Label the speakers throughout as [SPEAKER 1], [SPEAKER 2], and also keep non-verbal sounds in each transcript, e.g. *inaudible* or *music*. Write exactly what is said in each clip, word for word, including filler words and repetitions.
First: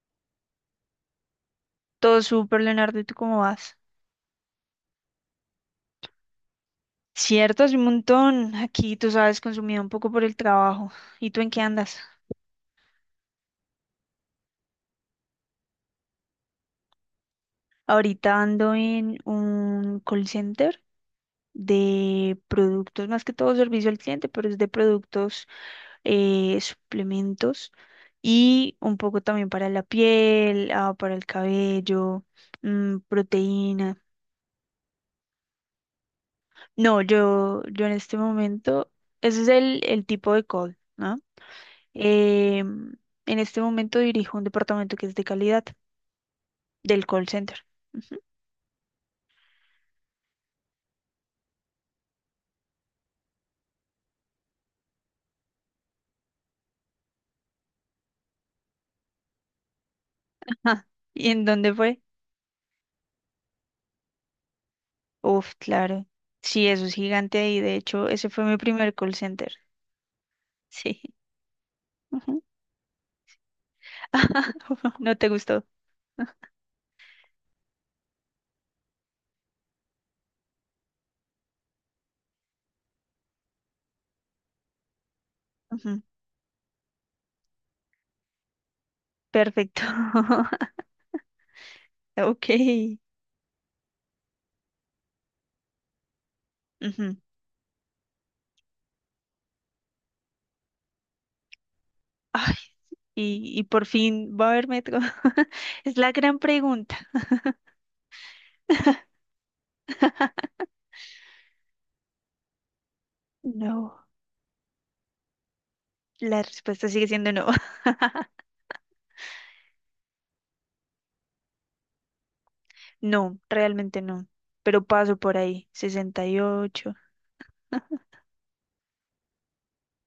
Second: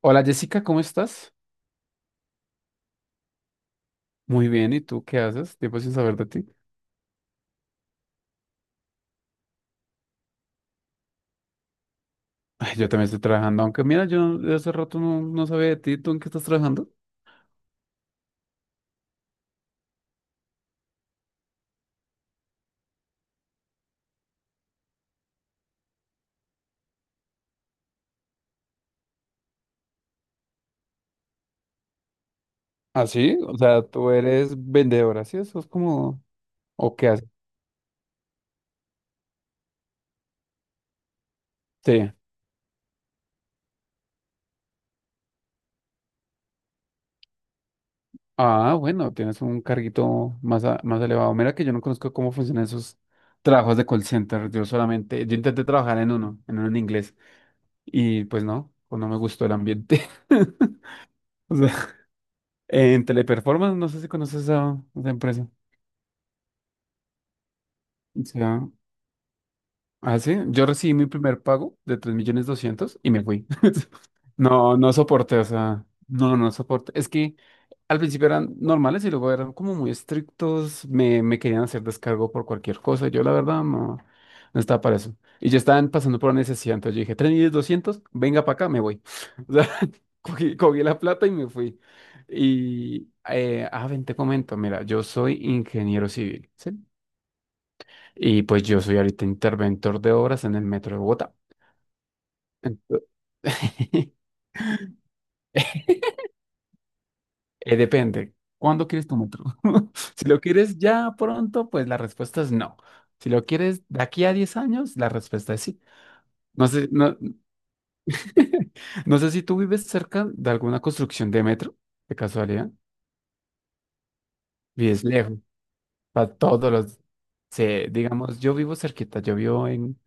[SPEAKER 1] Hola Jessica, ¿cómo estás?
[SPEAKER 2] Todo súper, Leonardo, ¿y tú cómo vas?
[SPEAKER 1] Muy bien, ¿y tú qué haces? Tiempo sin saber de ti.
[SPEAKER 2] Cierto, hace un montón. Aquí, tú sabes, consumido un poco por el trabajo. ¿Y tú en qué andas?
[SPEAKER 1] Ay, yo también estoy trabajando, aunque mira, yo no- de hace rato no, no sabía de ti, ¿tú en qué estás trabajando?
[SPEAKER 2] Ahorita ando en un call center de productos, más que todo servicio al cliente, pero es de productos, eh, suplementos y un poco también para la piel, ah, para el cabello, mm,
[SPEAKER 1] Ah, sí, o sea,
[SPEAKER 2] proteína.
[SPEAKER 1] tú eres vendedora, ¿sí? Eso es como. ¿O
[SPEAKER 2] No,
[SPEAKER 1] qué haces?
[SPEAKER 2] yo, yo en este momento, ese es el, el tipo de call, ¿no?
[SPEAKER 1] Sí.
[SPEAKER 2] Eh, en este momento dirijo un departamento que es de calidad del call center. Ujú.
[SPEAKER 1] Ah, bueno, tienes un carguito más, a- más elevado. Mira que yo no conozco cómo funcionan esos trabajos de call center. Yo solamente, yo intenté trabajar en uno, en uno en inglés, y pues no, pues no me gustó el ambiente. *laughs*
[SPEAKER 2] Ah, *laughs* ¿Y en
[SPEAKER 1] O sea,
[SPEAKER 2] dónde fue?
[SPEAKER 1] en Teleperformance, no sé si conoces a esa empresa.
[SPEAKER 2] Uf, claro. Sí, eso es gigante ahí. De hecho, ese
[SPEAKER 1] Sí.
[SPEAKER 2] fue mi primer call center.
[SPEAKER 1] Ah, sí, yo recibí
[SPEAKER 2] Sí.
[SPEAKER 1] mi primer pago de tres
[SPEAKER 2] Ujú.
[SPEAKER 1] millones doscientos y me fui. *laughs* No, no
[SPEAKER 2] *laughs* No te
[SPEAKER 1] soporté, o
[SPEAKER 2] gustó.
[SPEAKER 1] sea, no, no soporté. Es que al principio eran normales y luego eran como muy estrictos, me, me querían hacer descargo por cualquier cosa. Yo la verdad no, no estaba para eso. Y ya estaban
[SPEAKER 2] Ujú.
[SPEAKER 1] pasando por la necesidad, entonces yo dije, tres millones doscientos, venga para acá, me voy. *laughs* O sea,
[SPEAKER 2] Perfecto.
[SPEAKER 1] *laughs* cogí,
[SPEAKER 2] *laughs*
[SPEAKER 1] cogí la plata y me fui.
[SPEAKER 2] Ok.
[SPEAKER 1] Y, eh, ah, ven, te comento, mira, yo soy ingeniero civil, ¿sí?
[SPEAKER 2] Ujú.
[SPEAKER 1] Y pues yo soy ahorita interventor de obras en el metro de Bogotá.
[SPEAKER 2] Ah,
[SPEAKER 1] Ento-
[SPEAKER 2] y, ¿y por
[SPEAKER 1] *laughs*
[SPEAKER 2] fin va a haber metro? *laughs* Es la gran pregunta.
[SPEAKER 1] eh, depende. ¿Cuándo quieres tu metro? *laughs* Si lo
[SPEAKER 2] *laughs*
[SPEAKER 1] quieres ya pronto, pues la respuesta es no. Si lo quieres
[SPEAKER 2] No,
[SPEAKER 1] de aquí a diez años, la respuesta es sí.
[SPEAKER 2] la
[SPEAKER 1] No
[SPEAKER 2] respuesta
[SPEAKER 1] sé,
[SPEAKER 2] sigue
[SPEAKER 1] no,
[SPEAKER 2] siendo no. *laughs*
[SPEAKER 1] *laughs* no sé si tú vives cerca de alguna construcción de metro, de casualidad.
[SPEAKER 2] No, realmente no. Pero
[SPEAKER 1] Vives
[SPEAKER 2] paso por
[SPEAKER 1] lejos,
[SPEAKER 2] ahí. sesenta
[SPEAKER 1] para
[SPEAKER 2] y
[SPEAKER 1] todos
[SPEAKER 2] ocho.
[SPEAKER 1] los. Sí, digamos, yo vivo cerquita, yo vivo en,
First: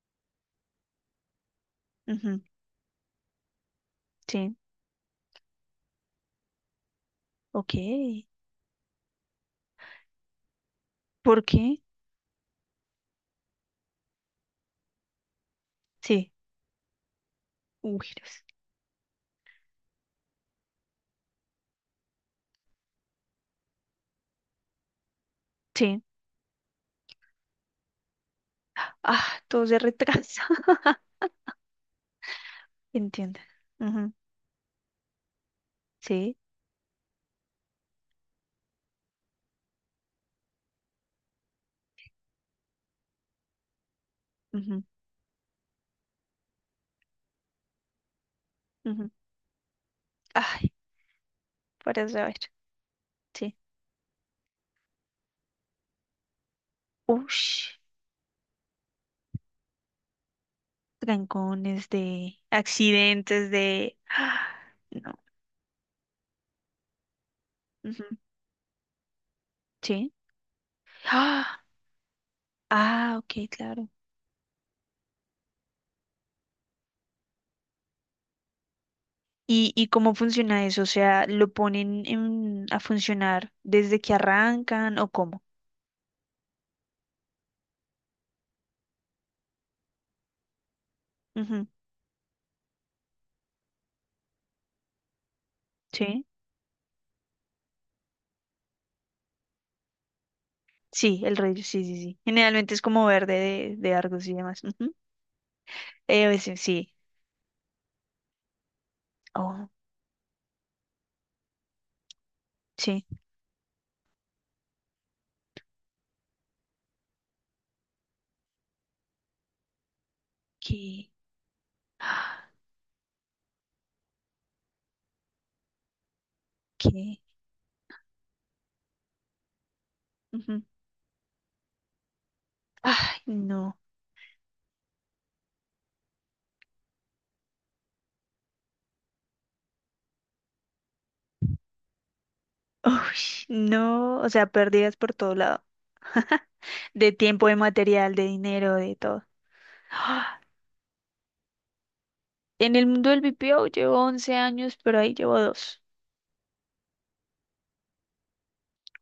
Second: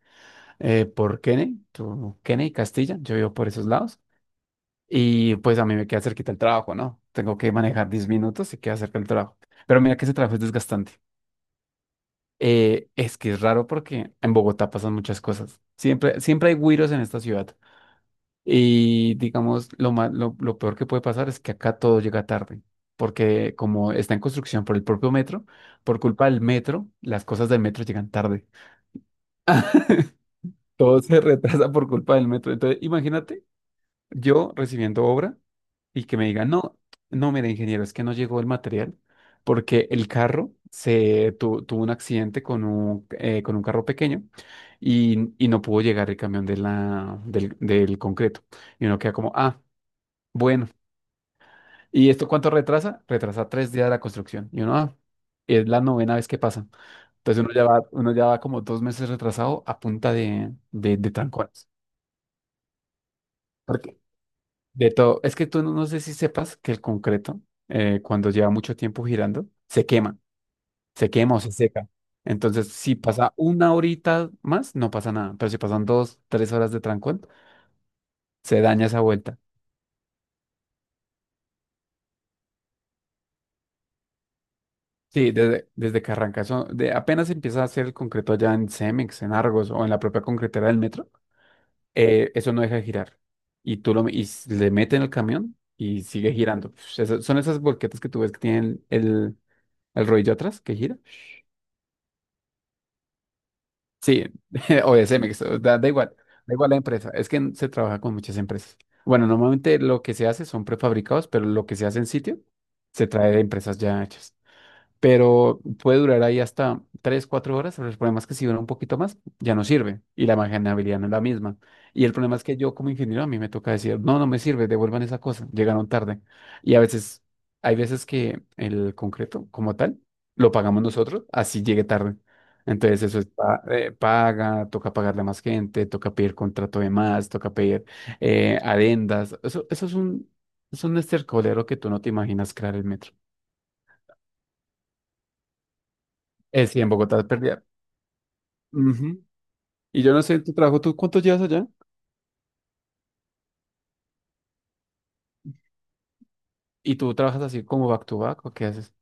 [SPEAKER 1] eh, por Kenney, tu-
[SPEAKER 2] Ujú.
[SPEAKER 1] Kenney, Castilla, yo vivo por esos lados.
[SPEAKER 2] Sí,
[SPEAKER 1] Y pues a mí me queda cerquita el trabajo, ¿no? Tengo que
[SPEAKER 2] ok.
[SPEAKER 1] manejar diez minutos y queda cerca el trabajo. Pero mira que ese trabajo es desgastante.
[SPEAKER 2] ¿Por qué?
[SPEAKER 1] Eh, es que es raro porque en Bogotá pasan muchas cosas. Siempre,
[SPEAKER 2] Sí,
[SPEAKER 1] siempre hay güiros en esta ciudad.
[SPEAKER 2] un virus.
[SPEAKER 1] Y digamos, lo ma- lo, lo peor que puede pasar es que acá todo llega tarde. Porque como está en construcción por el propio metro, por
[SPEAKER 2] Sí.
[SPEAKER 1] culpa del metro, las cosas del metro llegan tarde.
[SPEAKER 2] Ah, todo se retrasa.
[SPEAKER 1] Todo se
[SPEAKER 2] *laughs*
[SPEAKER 1] *laughs* retrasa por culpa del metro. Entonces,
[SPEAKER 2] Entiendo.
[SPEAKER 1] imagínate,
[SPEAKER 2] Ujú.
[SPEAKER 1] yo recibiendo obra y que me
[SPEAKER 2] Sí.
[SPEAKER 1] digan, no, no, mire, ingeniero, es que no llegó el material porque el carro se tu- tuvo un accidente con un, eh, con un carro pequeño
[SPEAKER 2] Ujú,
[SPEAKER 1] y, y no pudo llegar el camión de la, del, del concreto. Y uno
[SPEAKER 2] ujú.
[SPEAKER 1] queda como, ah, bueno.
[SPEAKER 2] Ay, para
[SPEAKER 1] ¿Y esto
[SPEAKER 2] saber.
[SPEAKER 1] cuánto retrasa? Retrasa
[SPEAKER 2] Sí.
[SPEAKER 1] tres días la construcción. Y uno, ah, es la novena vez que pasa. Entonces uno ya
[SPEAKER 2] Ush,
[SPEAKER 1] va, uno ya va como dos meses retrasado a punta de, de, de trancones.
[SPEAKER 2] trancones de accidentes de. Ah,
[SPEAKER 1] De
[SPEAKER 2] no.
[SPEAKER 1] todo. Es que tú no, no sé si sepas que el concreto, eh,
[SPEAKER 2] Ujú.
[SPEAKER 1] cuando lleva mucho tiempo girando, se
[SPEAKER 2] Sí.
[SPEAKER 1] quema, se quema o se
[SPEAKER 2] Ah,
[SPEAKER 1] seca. Entonces, si
[SPEAKER 2] ah,
[SPEAKER 1] pasa
[SPEAKER 2] ok,
[SPEAKER 1] una
[SPEAKER 2] claro.
[SPEAKER 1] horita más, no pasa nada. Pero si pasan dos, tres horas de trancón, se daña esa vuelta.
[SPEAKER 2] ¿Y, y cómo funciona eso? O sea, ¿lo ponen en- a funcionar desde que arrancan o
[SPEAKER 1] Sí,
[SPEAKER 2] cómo?
[SPEAKER 1] desde, desde que arranca eso, de, apenas empieza a hacer el concreto allá en Cemex, en Argos o en la propia concretera del metro,
[SPEAKER 2] Ujú.
[SPEAKER 1] eh, eso no deja de girar. Y tú lo, y s- le meten el camión y
[SPEAKER 2] Sí.
[SPEAKER 1] sigue girando. Uf, eso- son esas volquetas que tú ves que tienen el, el rodillo atrás que gira.
[SPEAKER 2] Sí, el rey, sí, sí, sí. Generalmente es como verde de, de
[SPEAKER 1] Sí,
[SPEAKER 2] Argos y demás.
[SPEAKER 1] *laughs*
[SPEAKER 2] Ujú.
[SPEAKER 1] o de Cemex, o da, da igual,
[SPEAKER 2] Eh, a
[SPEAKER 1] da
[SPEAKER 2] veces
[SPEAKER 1] igual la
[SPEAKER 2] sí.
[SPEAKER 1] empresa. Es que se trabaja con muchas empresas. Bueno,
[SPEAKER 2] Oh,
[SPEAKER 1] normalmente lo que se hace son prefabricados, pero lo que se hace en sitio
[SPEAKER 2] sí.
[SPEAKER 1] se trae de empresas ya hechas, pero puede durar ahí hasta tres cuatro horas, pero el problema es que si dura un poquito más, ya no sirve y la manejabilidad no
[SPEAKER 2] ¿Qué?
[SPEAKER 1] es la misma. Y el problema es
[SPEAKER 2] Ah,
[SPEAKER 1] que yo como ingeniero a mí me toca decir, no, no me sirve, devuelvan esa cosa, llegaron tarde. Y a
[SPEAKER 2] ¿qué?
[SPEAKER 1] veces, hay veces que el concreto como tal lo
[SPEAKER 2] Ujú.
[SPEAKER 1] pagamos nosotros, así llegue tarde. Entonces eso
[SPEAKER 2] Ay,
[SPEAKER 1] es pa-
[SPEAKER 2] no.
[SPEAKER 1] eh, paga, toca pagarle a más gente, toca pedir contrato de más, toca pedir eh, adendas. Eso, eso es un, es un estercolero que tú no te imaginas crear el
[SPEAKER 2] Uy,
[SPEAKER 1] metro.
[SPEAKER 2] no. O sea, pérdidas por todo lado. *laughs*
[SPEAKER 1] Eh, sí, en
[SPEAKER 2] De
[SPEAKER 1] Bogotá es
[SPEAKER 2] tiempo, de
[SPEAKER 1] pérdida.
[SPEAKER 2] material, de dinero, de
[SPEAKER 1] Ujú.
[SPEAKER 2] todo.
[SPEAKER 1] Y yo no sé,
[SPEAKER 2] Ah,
[SPEAKER 1] tu trabajo, ¿tú cuánto llevas allá?
[SPEAKER 2] en el mundo del B P O llevo once años, pero ahí llevo dos.
[SPEAKER 1] ¿Y tú trabajas así como back to back o qué haces?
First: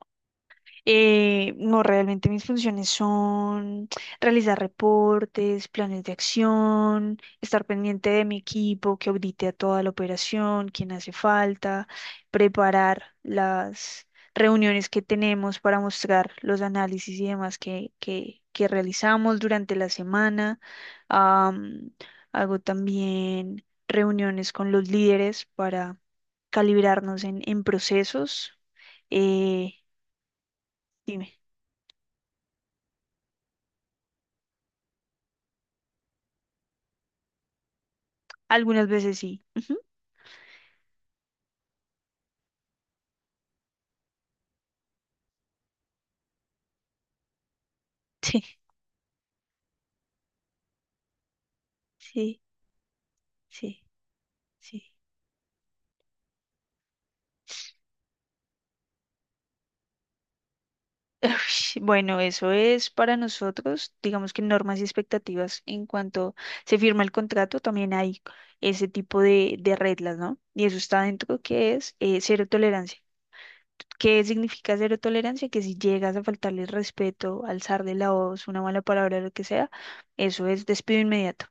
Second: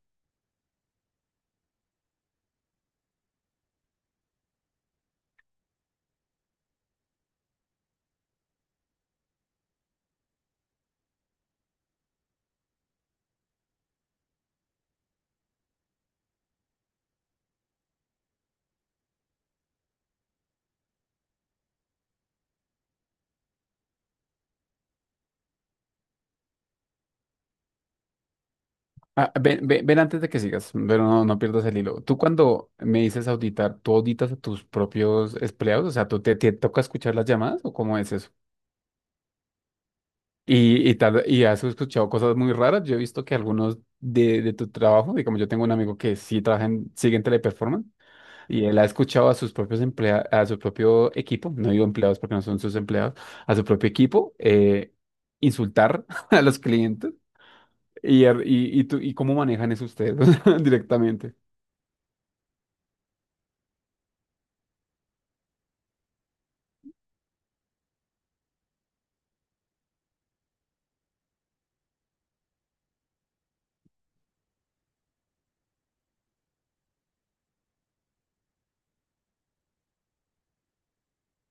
[SPEAKER 2] Eh, no, realmente mis funciones son realizar reportes, planes de acción, estar pendiente de mi equipo que audite a toda la operación, quién hace falta, preparar las reuniones que tenemos para mostrar los análisis y demás que, que, que realizamos durante la semana. Am, Hago también reuniones con los líderes para calibrarnos en, en procesos.
[SPEAKER 1] Ah, ven,
[SPEAKER 2] Eh,
[SPEAKER 1] ven, ven antes de que sigas, pero no,
[SPEAKER 2] Dime.
[SPEAKER 1] no pierdas el hilo. Tú cuando me dices auditar, ¿tú auditas a tus propios empleados? O sea, ¿tú te, te toca escuchar las llamadas o cómo es eso?
[SPEAKER 2] Algunas veces sí. Ujú.
[SPEAKER 1] Y, y tal, y has escuchado cosas muy raras. Yo he visto que algunos de, de tu trabajo, y como yo tengo un amigo que sí trabaja en, sigue en Teleperformance. Y
[SPEAKER 2] *laughs*
[SPEAKER 1] él ha escuchado a sus propios empleados, a su propio equipo, no digo
[SPEAKER 2] Sí,
[SPEAKER 1] empleados porque
[SPEAKER 2] sí,
[SPEAKER 1] no son sus empleados, a su
[SPEAKER 2] sí,
[SPEAKER 1] propio equipo, eh,
[SPEAKER 2] sí.
[SPEAKER 1] insultar *laughs* a los clientes. Y, er- y, y, tú- y cómo manejan eso ustedes *laughs* directamente.
[SPEAKER 2] Ush, bueno, eso es para nosotros, digamos que normas y expectativas en cuanto se firma el contrato, también hay ese tipo de, de reglas, ¿no? Y eso está dentro que es eh, cero tolerancia. ¿Qué significa cero tolerancia? Que si llegas a faltarle el respeto, alzar de la voz, una mala palabra, lo que sea, eso es despido inmediato.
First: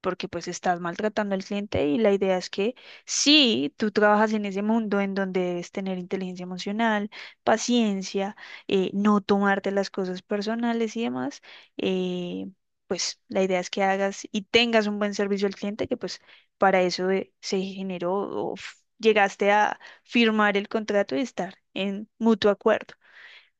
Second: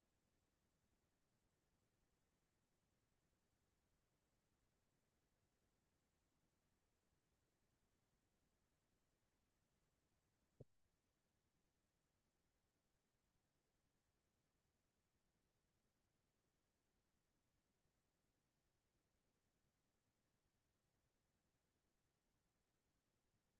[SPEAKER 2] Porque pues estás maltratando al cliente y la idea es que sí, tú trabajas en ese mundo en donde debes tener inteligencia emocional, paciencia, eh, no tomarte las cosas personales y demás, eh, pues la idea es que hagas y tengas un buen servicio al cliente, que pues para eso eh, se generó o f- llegaste a firmar el contrato y estar en mutuo acuerdo.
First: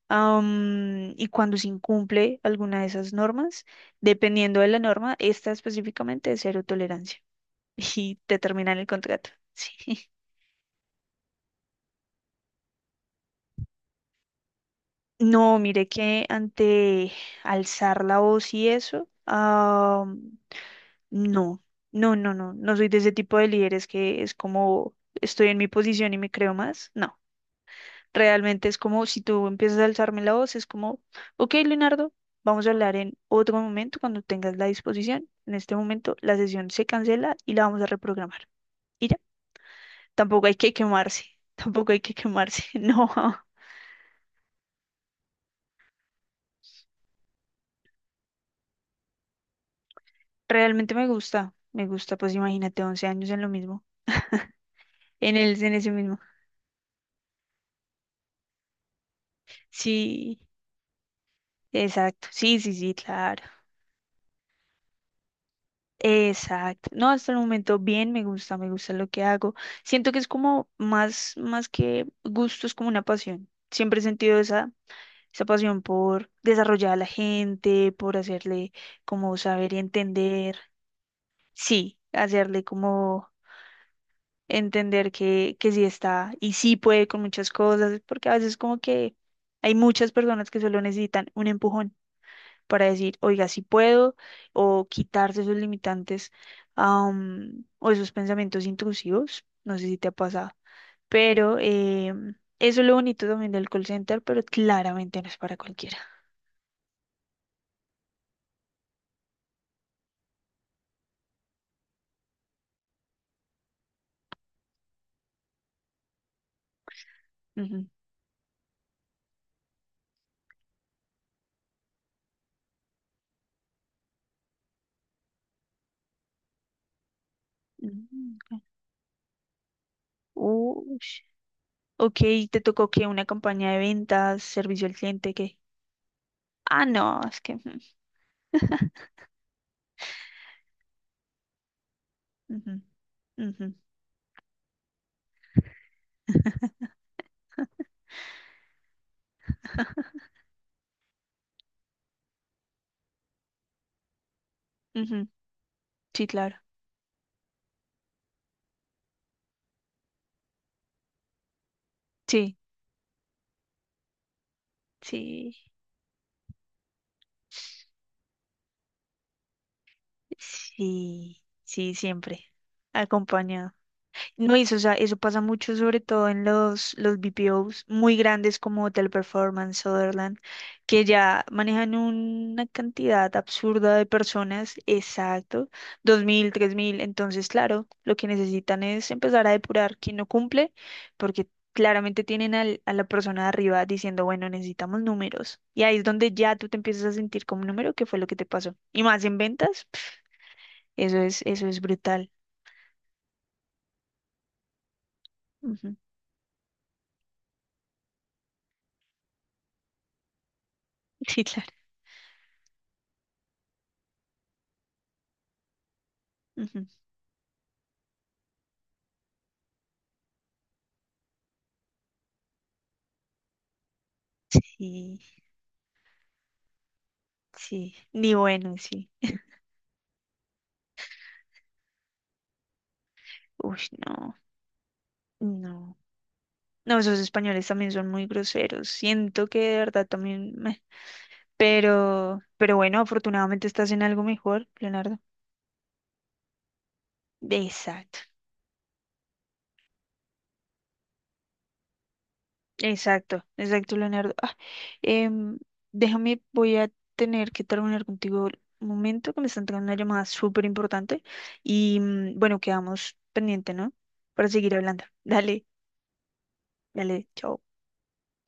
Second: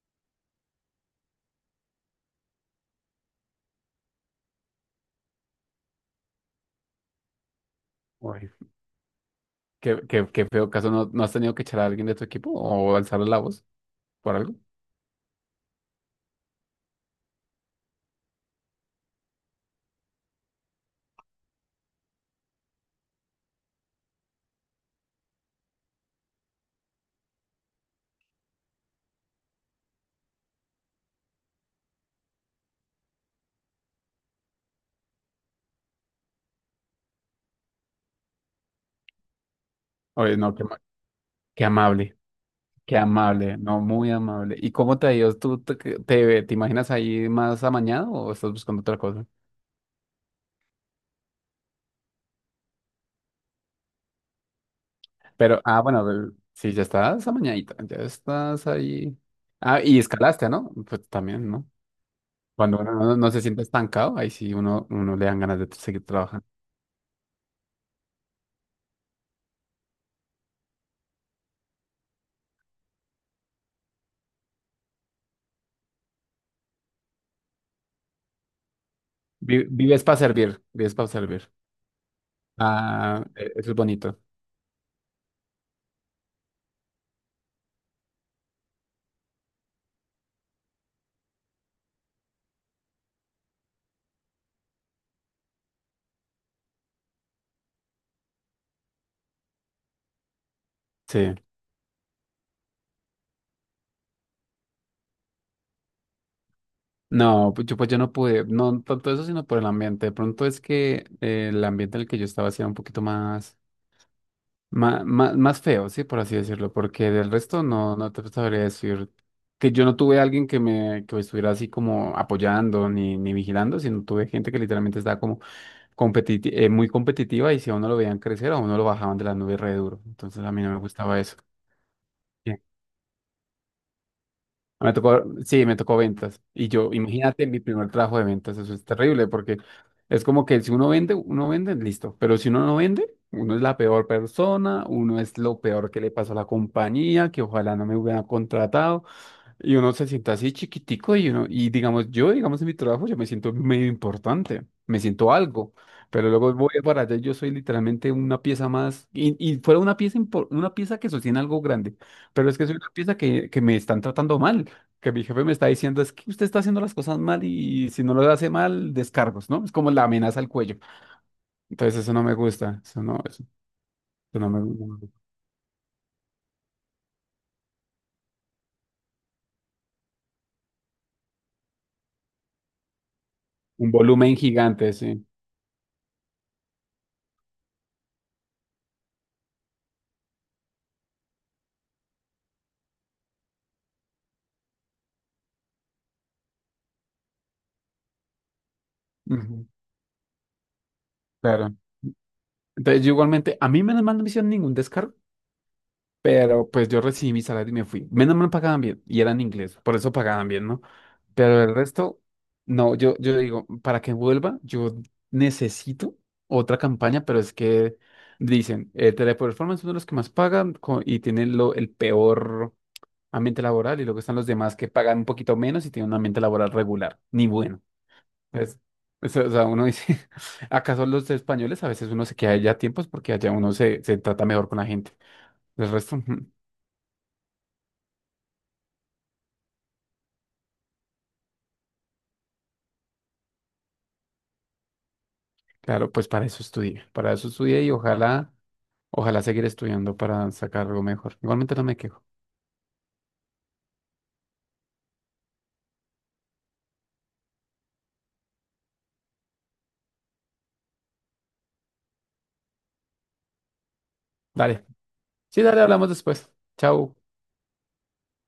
[SPEAKER 2] Am, y cuando se incumple alguna de esas normas, dependiendo de la norma, esta específicamente es cero tolerancia *laughs* y te
[SPEAKER 1] Uy,
[SPEAKER 2] terminan el contrato. Sí.
[SPEAKER 1] qué,
[SPEAKER 2] *laughs*
[SPEAKER 1] qué, qué feo caso. ¿No, no has tenido que echar a alguien de tu equipo o alzarle la voz por algo?
[SPEAKER 2] No, mire que ante alzar la voz y eso, am, no, no, no, no, no soy de ese tipo de líderes que es como estoy en mi posición y me creo más. No. Realmente es como si tú empiezas a alzarme la voz, es como, ok, Leonardo, vamos a hablar en otro momento cuando tengas la disposición. En este momento la sesión se cancela y la vamos a reprogramar. Y ya,
[SPEAKER 1] Oye,
[SPEAKER 2] tampoco hay
[SPEAKER 1] no, qué,
[SPEAKER 2] que
[SPEAKER 1] ma-
[SPEAKER 2] quemarse, *laughs*
[SPEAKER 1] qué
[SPEAKER 2] tampoco hay que
[SPEAKER 1] amable,
[SPEAKER 2] quemarse, *laughs*
[SPEAKER 1] qué
[SPEAKER 2] no.
[SPEAKER 1] amable, no, muy amable. ¿Y cómo te ha ido? ¿Tú te, te, te imaginas ahí más amañado o estás buscando otra cosa?
[SPEAKER 2] Realmente me gusta, me gusta, pues imagínate once años en lo mismo, en
[SPEAKER 1] Pero,
[SPEAKER 2] el, en
[SPEAKER 1] ah,
[SPEAKER 2] ese
[SPEAKER 1] bueno,
[SPEAKER 2] mismo.
[SPEAKER 1] el- sí, ya estás amañadita, ya estás ahí. Ah, y
[SPEAKER 2] Sí,
[SPEAKER 1] escalaste, ¿no? Pues también, ¿no?
[SPEAKER 2] exacto, sí, sí,
[SPEAKER 1] Cuando uno
[SPEAKER 2] sí,
[SPEAKER 1] no, no se
[SPEAKER 2] claro.
[SPEAKER 1] siente estancado, ahí sí uno, uno le dan ganas de seguir trabajando.
[SPEAKER 2] Exacto. No, hasta el momento bien, me gusta, me gusta lo que hago. Siento que es como más, más que gusto, es como una pasión. Siempre he sentido esa, esa pasión por desarrollar a la gente, por hacerle como
[SPEAKER 1] Vi-
[SPEAKER 2] saber y
[SPEAKER 1] Vives para
[SPEAKER 2] entender.
[SPEAKER 1] servir, vives para servir.
[SPEAKER 2] Sí, hacerle
[SPEAKER 1] Ah,
[SPEAKER 2] como
[SPEAKER 1] e- eso es bonito.
[SPEAKER 2] entender que, que sí está y sí puede con muchas cosas, porque a veces como que hay muchas personas que solo necesitan un empujón para decir, oiga, sí puedo, o quitarse esos limitantes am, o esos pensamientos intrusivos. No sé si te ha pasado,
[SPEAKER 1] Sí.
[SPEAKER 2] pero eh, eso es lo bonito también del call center, pero claramente no es para cualquiera.
[SPEAKER 1] No, pues yo, pues yo no pude, no tanto eso, sino por el ambiente. De pronto es que eh, el ambiente en el que yo estaba sí era un poquito más, ma- ma- más feo, ¿sí? Por así decirlo, porque del resto
[SPEAKER 2] Ujú.
[SPEAKER 1] no, no te sabría decir que yo no tuve alguien que me, que me estuviera así como apoyando ni, ni vigilando, sino tuve gente que literalmente estaba como competiti- eh, muy competitiva y si a uno lo veían
[SPEAKER 2] Mm,
[SPEAKER 1] crecer, a
[SPEAKER 2] ok.
[SPEAKER 1] uno lo bajaban de la nube re duro. Entonces a mí no me gustaba
[SPEAKER 2] Ush.
[SPEAKER 1] eso.
[SPEAKER 2] Ok, te tocó que una campaña de ventas, servicio
[SPEAKER 1] Me
[SPEAKER 2] al
[SPEAKER 1] tocó,
[SPEAKER 2] cliente, que,
[SPEAKER 1] sí, me tocó ventas. Y
[SPEAKER 2] ah,
[SPEAKER 1] yo,
[SPEAKER 2] no, es
[SPEAKER 1] imagínate
[SPEAKER 2] que,
[SPEAKER 1] mi
[SPEAKER 2] mm,
[SPEAKER 1] primer trabajo de ventas, eso es
[SPEAKER 2] *laughs*
[SPEAKER 1] terrible, porque es como que si uno vende, uno vende, listo. Pero si uno no
[SPEAKER 2] ujú,
[SPEAKER 1] vende, uno es
[SPEAKER 2] ujú,
[SPEAKER 1] la peor persona, uno es lo peor que le pasó a la compañía, que ojalá no me hubieran contratado. Y uno se siente así chiquitico y uno, y digamos, yo, digamos, en mi trabajo, yo me siento medio importante, me
[SPEAKER 2] ujú.
[SPEAKER 1] siento algo,
[SPEAKER 2] Sí,
[SPEAKER 1] pero luego
[SPEAKER 2] claro,
[SPEAKER 1] voy para allá y yo soy literalmente una pieza más, y, y fuera una pieza, impor- una pieza que sostiene algo grande, pero
[SPEAKER 2] sí,
[SPEAKER 1] es que soy una pieza que, que me están tratando mal, que mi jefe me
[SPEAKER 2] sí,
[SPEAKER 1] está diciendo, es que usted está haciendo las cosas mal y si no lo hace mal, descargos, ¿no? Es como la amenaza al cuello.
[SPEAKER 2] sí, sí,
[SPEAKER 1] Entonces eso no me
[SPEAKER 2] siempre,
[SPEAKER 1] gusta, eso no, eso,
[SPEAKER 2] acompañado.
[SPEAKER 1] eso no
[SPEAKER 2] No,
[SPEAKER 1] me
[SPEAKER 2] eso, o sea,
[SPEAKER 1] gusta.
[SPEAKER 2] eso pasa mucho, sobre todo en los, los B P Os muy grandes como Hotel Performance, Sutherland, que ya manejan una cantidad
[SPEAKER 1] Un
[SPEAKER 2] absurda de
[SPEAKER 1] volumen
[SPEAKER 2] personas,
[SPEAKER 1] gigante, sí.
[SPEAKER 2] exacto, dos mil tres mil. Entonces, claro, lo que necesitan es empezar a depurar quién no cumple, porque claramente tienen al- a la persona de arriba diciendo, bueno, necesitamos números. Y ahí es donde ya tú te empiezas a sentir como un número, que fue lo que te pasó. Y más en
[SPEAKER 1] Ujú.
[SPEAKER 2] ventas, eso es, eso
[SPEAKER 1] Claro.
[SPEAKER 2] es brutal.
[SPEAKER 1] Entonces, yo igualmente, a mí menos mal no me hicieron ningún descargo.
[SPEAKER 2] Ujú. *laughs*
[SPEAKER 1] Pero pues yo recibí mi salario y me fui. Menos mal pagaban bien y eran inglés, por eso pagaban bien, ¿no?
[SPEAKER 2] Sí,
[SPEAKER 1] Pero
[SPEAKER 2] claro.
[SPEAKER 1] el resto, no, yo, yo digo, para que vuelva, yo necesito otra
[SPEAKER 2] Ujú.
[SPEAKER 1] campaña, pero es que dicen, eh, Teleperformance es uno de los que más pagan co- y tienen lo, el peor ambiente laboral y luego están los demás que pagan
[SPEAKER 2] Sí.
[SPEAKER 1] un poquito menos y tienen un ambiente laboral regular, ni bueno.
[SPEAKER 2] Sí, ni bueno,
[SPEAKER 1] Pues,
[SPEAKER 2] sí.
[SPEAKER 1] eso, o sea, uno dice, *laughs* ¿acaso los españoles a veces uno se queda allá a tiempos porque allá uno
[SPEAKER 2] Uy,
[SPEAKER 1] se, se
[SPEAKER 2] no,
[SPEAKER 1] trata mejor con la gente? El
[SPEAKER 2] no.
[SPEAKER 1] resto. *laughs*
[SPEAKER 2] No, esos españoles también son muy groseros. Siento que de verdad también meh. Pero, pero bueno, afortunadamente estás en algo mejor, Leonardo.
[SPEAKER 1] Claro, pues para eso estudié, para eso estudié y
[SPEAKER 2] Exacto,
[SPEAKER 1] ojalá, ojalá seguir estudiando para sacar algo mejor. Igualmente no me quejo.
[SPEAKER 2] exacto, exacto, Leonardo. Ah, em, déjame, voy a tener que terminar contigo un momento, que me están entrando una llamada súper importante. Y mm, bueno, quedamos pendiente, ¿no? Para seguir
[SPEAKER 1] Dale.
[SPEAKER 2] hablando.
[SPEAKER 1] Sí,
[SPEAKER 2] Dale,
[SPEAKER 1] dale, hablamos después. Chao.
[SPEAKER 2] dale, chao.